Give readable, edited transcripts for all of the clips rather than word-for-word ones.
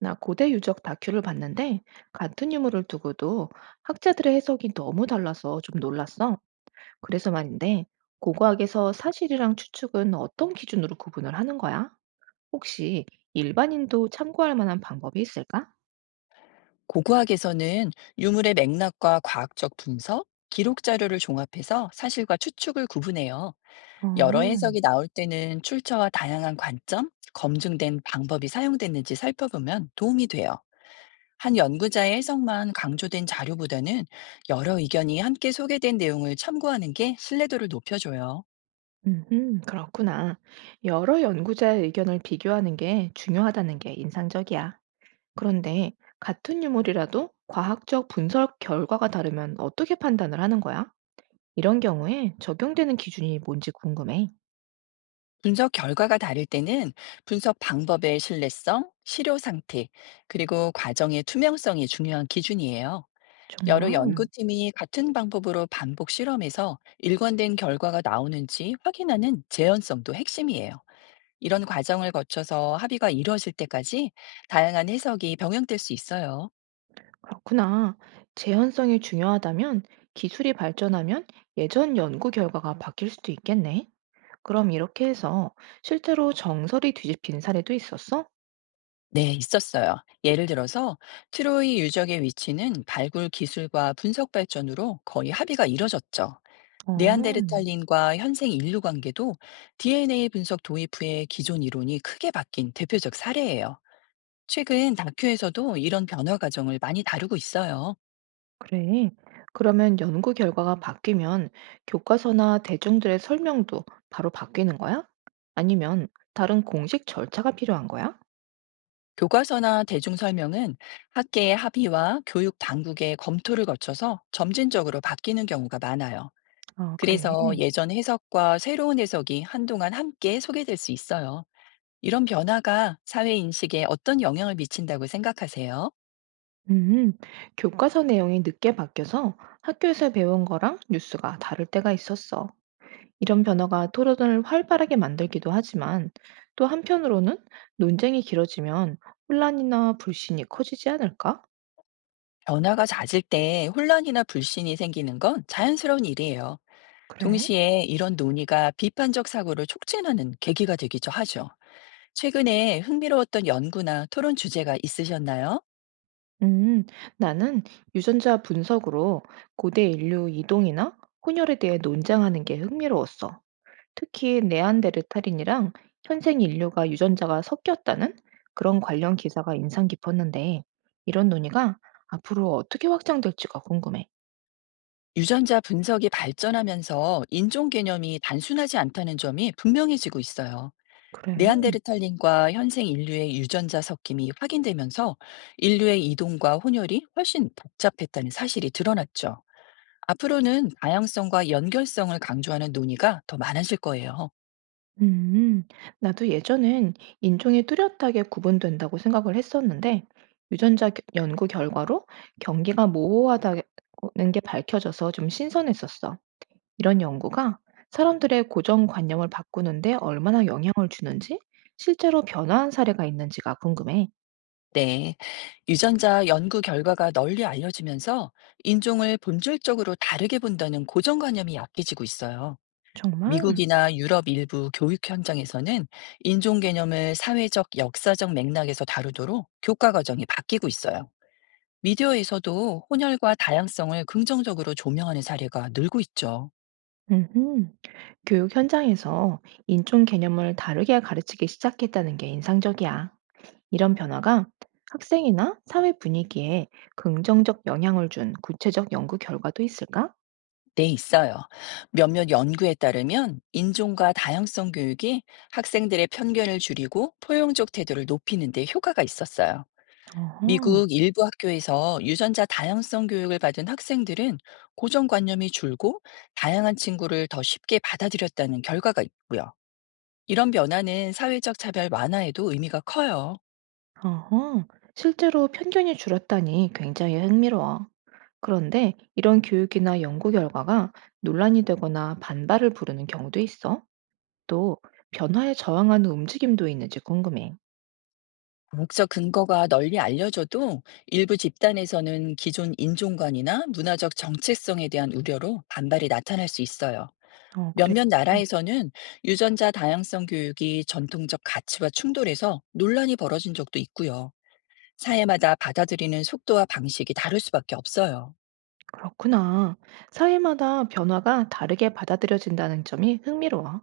나 고대 유적 다큐를 봤는데 같은 유물을 두고도 학자들의 해석이 너무 달라서 좀 놀랐어. 그래서 말인데 고고학에서 사실이랑 추측은 어떤 기준으로 구분을 하는 거야? 혹시 일반인도 참고할 만한 방법이 있을까? 고고학에서는 유물의 맥락과 과학적 분석, 기록 자료를 종합해서 사실과 추측을 구분해요. 여러 어, 해석이 나올 때는 출처와 다양한 관점, 검증된 방법이 사용됐는지 살펴보면 도움이 돼요. 한 연구자의 해석만 강조된 자료보다는 여러 의견이 함께 소개된 내용을 참고하는 게 신뢰도를 높여줘요. 그렇구나. 여러 연구자의 의견을 비교하는 게 중요하다는 게 인상적이야. 그런데 같은 유물이라도 과학적 분석 결과가 다르면 어떻게 판단을 하는 거야? 이런 경우에 적용되는 기준이 뭔지 궁금해. 분석 결과가 다를 때는 분석 방법의 신뢰성, 실효 상태, 그리고 과정의 투명성이 중요한 기준이에요. 여러 정말 연구팀이 같은 방법으로 반복 실험해서 일관된 결과가 나오는지 확인하는 재현성도 핵심이에요. 이런 과정을 거쳐서 합의가 이루어질 때까지 다양한 해석이 병행될 수 있어요. 그렇구나. 재현성이 중요하다면 기술이 발전하면 예전 연구 결과가 바뀔 수도 있겠네. 그럼 이렇게 해서 실제로 정설이 뒤집힌 사례도 있었어? 네, 있었어요. 예를 들어서 트로이 유적의 위치는 발굴 기술과 분석 발전으로 거의 합의가 이뤄졌죠. 어, 네안데르탈린과 현생 인류 관계도 DNA 분석 도입 후에 기존 이론이 크게 바뀐 대표적 사례예요. 최근 다큐에서도 이런 변화 과정을 많이 다루고 있어요. 그래. 그러면 연구 결과가 바뀌면 교과서나 대중들의 설명도 바로 바뀌는 거야? 아니면 다른 공식 절차가 필요한 거야? 교과서나 대중 설명은 학계의 합의와 교육 당국의 검토를 거쳐서 점진적으로 바뀌는 경우가 많아요. 아, 그래. 그래서 예전 해석과 새로운 해석이 한동안 함께 소개될 수 있어요. 이런 변화가 사회 인식에 어떤 영향을 미친다고 생각하세요? 음, 교과서 내용이 늦게 바뀌어서 학교에서 배운 거랑 뉴스가 다를 때가 있었어. 이런 변화가 토론을 활발하게 만들기도 하지만 또 한편으로는 논쟁이 길어지면 혼란이나 불신이 커지지 않을까? 변화가 잦을 때 혼란이나 불신이 생기는 건 자연스러운 일이에요. 그래? 동시에 이런 논의가 비판적 사고를 촉진하는 계기가 되기도 하죠. 최근에 흥미로웠던 연구나 토론 주제가 있으셨나요? 음, 나는 유전자 분석으로 고대 인류 이동이나 혼혈에 대해 논쟁하는 게 흥미로웠어. 특히 네안데르탈인이랑 현생 인류가 유전자가 섞였다는 그런 관련 기사가 인상 깊었는데 이런 논의가 앞으로 어떻게 확장될지가 궁금해. 유전자 분석이 발전하면서 인종 개념이 단순하지 않다는 점이 분명해지고 있어요. 그래. 네안데르탈린과 현생 인류의 유전자 섞임이 확인되면서 인류의 이동과 혼혈이 훨씬 복잡했다는 사실이 드러났죠. 앞으로는 다양성과 연결성을 강조하는 논의가 더 많아질 거예요. 음, 나도 예전엔 인종이 뚜렷하게 구분된다고 생각을 했었는데 연구 결과로 경계가 모호하다는 게 밝혀져서 좀 신선했었어. 이런 연구가 사람들의 고정관념을 바꾸는데 얼마나 영향을 주는지, 실제로 변화한 사례가 있는지가 궁금해. 네, 유전자 연구 결과가 널리 알려지면서 인종을 본질적으로 다르게 본다는 고정관념이 약해지고 있어요. 정말? 미국이나 유럽 일부 교육 현장에서는 인종 개념을 사회적, 역사적 맥락에서 다루도록 교과 과정이 바뀌고 있어요. 미디어에서도 혼혈과 다양성을 긍정적으로 조명하는 사례가 늘고 있죠. 음흠. 교육 현장에서 인종 개념을 다르게 가르치기 시작했다는 게 인상적이야. 이런 변화가 학생이나 사회 분위기에 긍정적 영향을 준 구체적 연구 결과도 있을까? 네, 있어요. 몇몇 연구에 따르면 인종과 다양성 교육이 학생들의 편견을 줄이고 포용적 태도를 높이는 데 효과가 있었어요. 어허. 미국 일부 학교에서 유전자 다양성 교육을 받은 학생들은 고정관념이 줄고 다양한 친구를 더 쉽게 받아들였다는 결과가 있고요. 이런 변화는 사회적 차별 완화에도 의미가 커요. 어허, 실제로 편견이 줄었다니 굉장히 흥미로워. 그런데 이런 교육이나 연구 결과가 논란이 되거나 반발을 부르는 경우도 있어. 또 변화에 저항하는 움직임도 있는지 궁금해. 과학적 근거가 널리 알려져도 일부 집단에서는 기존 인종관이나 문화적 정체성에 대한 우려로 반발이 나타날 수 있어요. 어, 그래. 몇몇 음, 나라에서는 유전자 다양성 교육이 전통적 가치와 충돌해서 논란이 벌어진 적도 있고요. 사회마다 받아들이는 속도와 방식이 다를 수밖에 없어요. 그렇구나. 사회마다 변화가 다르게 받아들여진다는 점이 흥미로워.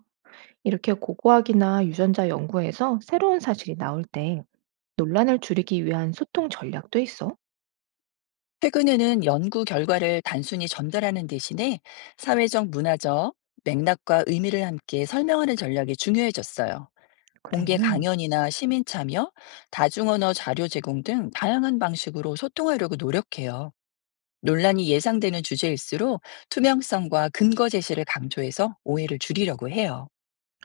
이렇게 고고학이나 유전자 연구에서 새로운 사실이 나올 때 논란을 줄이기 위한 소통 전략도 있어. 최근에는 연구 결과를 단순히 전달하는 대신에 사회적 문화적 맥락과 의미를 함께 설명하는 전략이 중요해졌어요. 그래. 공개 강연이나 시민 참여, 다중언어 자료 제공 등 다양한 방식으로 소통하려고 노력해요. 논란이 예상되는 주제일수록 투명성과 근거 제시를 강조해서 오해를 줄이려고 해요.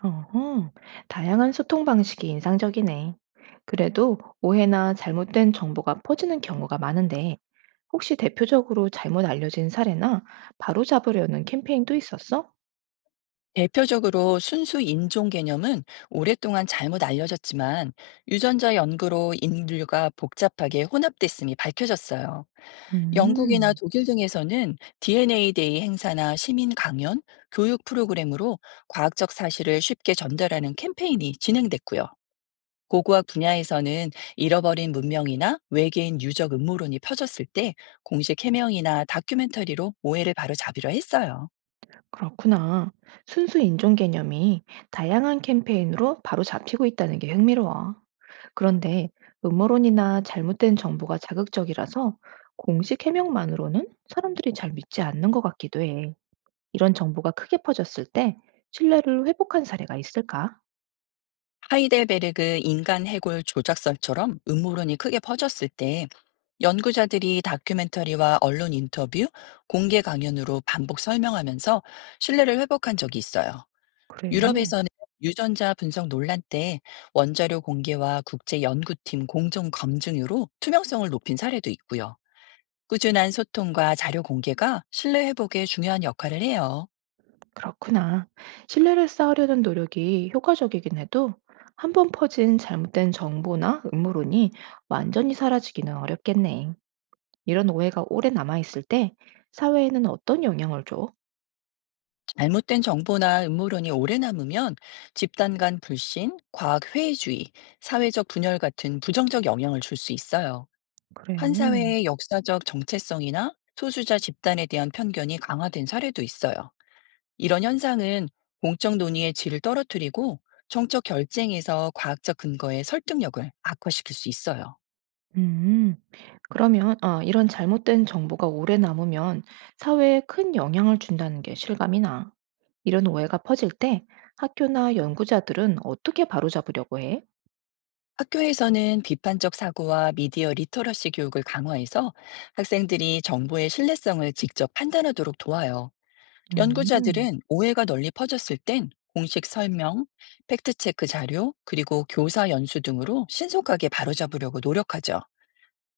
어허, 다양한 소통 방식이 인상적이네. 그래도 오해나 잘못된 정보가 퍼지는 경우가 많은데, 혹시 대표적으로 잘못 알려진 사례나 바로잡으려는 캠페인도 있었어? 대표적으로 순수 인종 개념은 오랫동안 잘못 알려졌지만 유전자 연구로 인류가 복잡하게 혼합됐음이 밝혀졌어요. 영국이나 음, 독일 등에서는 DNA 데이 행사나 시민 강연, 교육 프로그램으로 과학적 사실을 쉽게 전달하는 캠페인이 진행됐고요. 고고학 분야에서는 잃어버린 문명이나 외계인 유적 음모론이 퍼졌을 때 공식 해명이나 다큐멘터리로 오해를 바로잡으려 했어요. 그렇구나. 순수 인종 개념이 다양한 캠페인으로 바로 잡히고 있다는 게 흥미로워. 그런데 음모론이나 잘못된 정보가 자극적이라서 공식 해명만으로는 사람들이 잘 믿지 않는 것 같기도 해. 이런 정보가 크게 퍼졌을 때 신뢰를 회복한 사례가 있을까? 하이델베르그 인간 해골 조작설처럼 음모론이 크게 퍼졌을 때 연구자들이 다큐멘터리와 언론 인터뷰, 공개 강연으로 반복 설명하면서 신뢰를 회복한 적이 있어요. 그래. 유럽에서는 유전자 분석 논란 때 원자료 공개와 국제 연구팀 공정 검증으로 투명성을 높인 사례도 있고요. 꾸준한 소통과 자료 공개가 신뢰 회복에 중요한 역할을 해요. 그렇구나. 신뢰를 쌓으려는 노력이 효과적이긴 해도 한 번 퍼진 잘못된 정보나 음모론이 완전히 사라지기는 어렵겠네. 이런 오해가 오래 남아있을 때 사회에는 어떤 영향을 줘? 잘못된 정보나 음모론이 오래 남으면 집단 간 불신, 과학 회의주의, 사회적 분열 같은 부정적 영향을 줄 수 있어요. 그래. 한 사회의 역사적 정체성이나 소수자 집단에 대한 편견이 강화된 사례도 있어요. 이런 현상은 공적 논의의 질을 떨어뜨리고 정적 결쟁에서 과학적 근거의 설득력을 악화시킬 수 있어요. 음, 그러면 이런 잘못된 정보가 오래 남으면 사회에 큰 영향을 준다는 게 실감이 나. 이런 오해가 퍼질 때 학교나 연구자들은 어떻게 바로잡으려고 해? 학교에서는 비판적 사고와 미디어 리터러시 교육을 강화해서 학생들이 정보의 신뢰성을 직접 판단하도록 도와요. 음, 연구자들은 오해가 널리 퍼졌을 땐 공식 설명, 팩트체크 자료, 그리고 교사 연수 등으로 신속하게 바로잡으려고 노력하죠.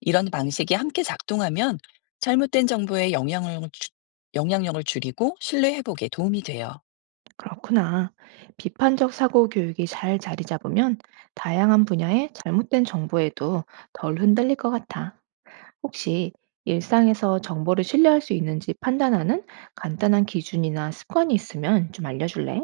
이런 방식이 함께 작동하면 잘못된 정보의 영향을, 영향력을 줄이고 신뢰 회복에 도움이 돼요. 그렇구나. 비판적 사고 교육이 잘 자리 잡으면 다양한 분야의 잘못된 정보에도 덜 흔들릴 것 같아. 혹시 일상에서 정보를 신뢰할 수 있는지 판단하는 간단한 기준이나 습관이 있으면 좀 알려줄래?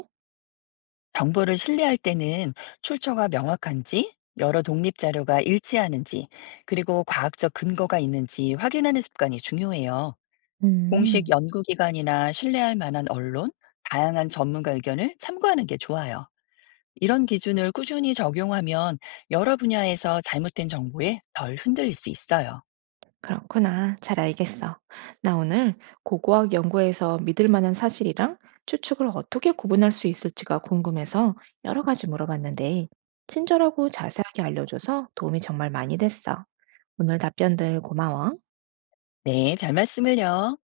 정보를 신뢰할 때는 출처가 명확한지, 여러 독립 자료가 일치하는지, 그리고 과학적 근거가 있는지 확인하는 습관이 중요해요. 공식 음. 연구기관이나 신뢰할 만한 언론, 다양한 전문가 의견을 참고하는 게 좋아요. 이런 기준을 꾸준히 적용하면 여러 분야에서 잘못된 정보에 덜 흔들릴 수 있어요. 그렇구나. 잘 알겠어. 나 오늘 고고학 연구에서 믿을 만한 사실이랑 추측을 어떻게 구분할 수 있을지가 궁금해서 여러 가지 물어봤는데, 친절하고 자세하게 알려줘서 도움이 정말 많이 됐어. 오늘 답변들 고마워. 네, 별 말씀을요.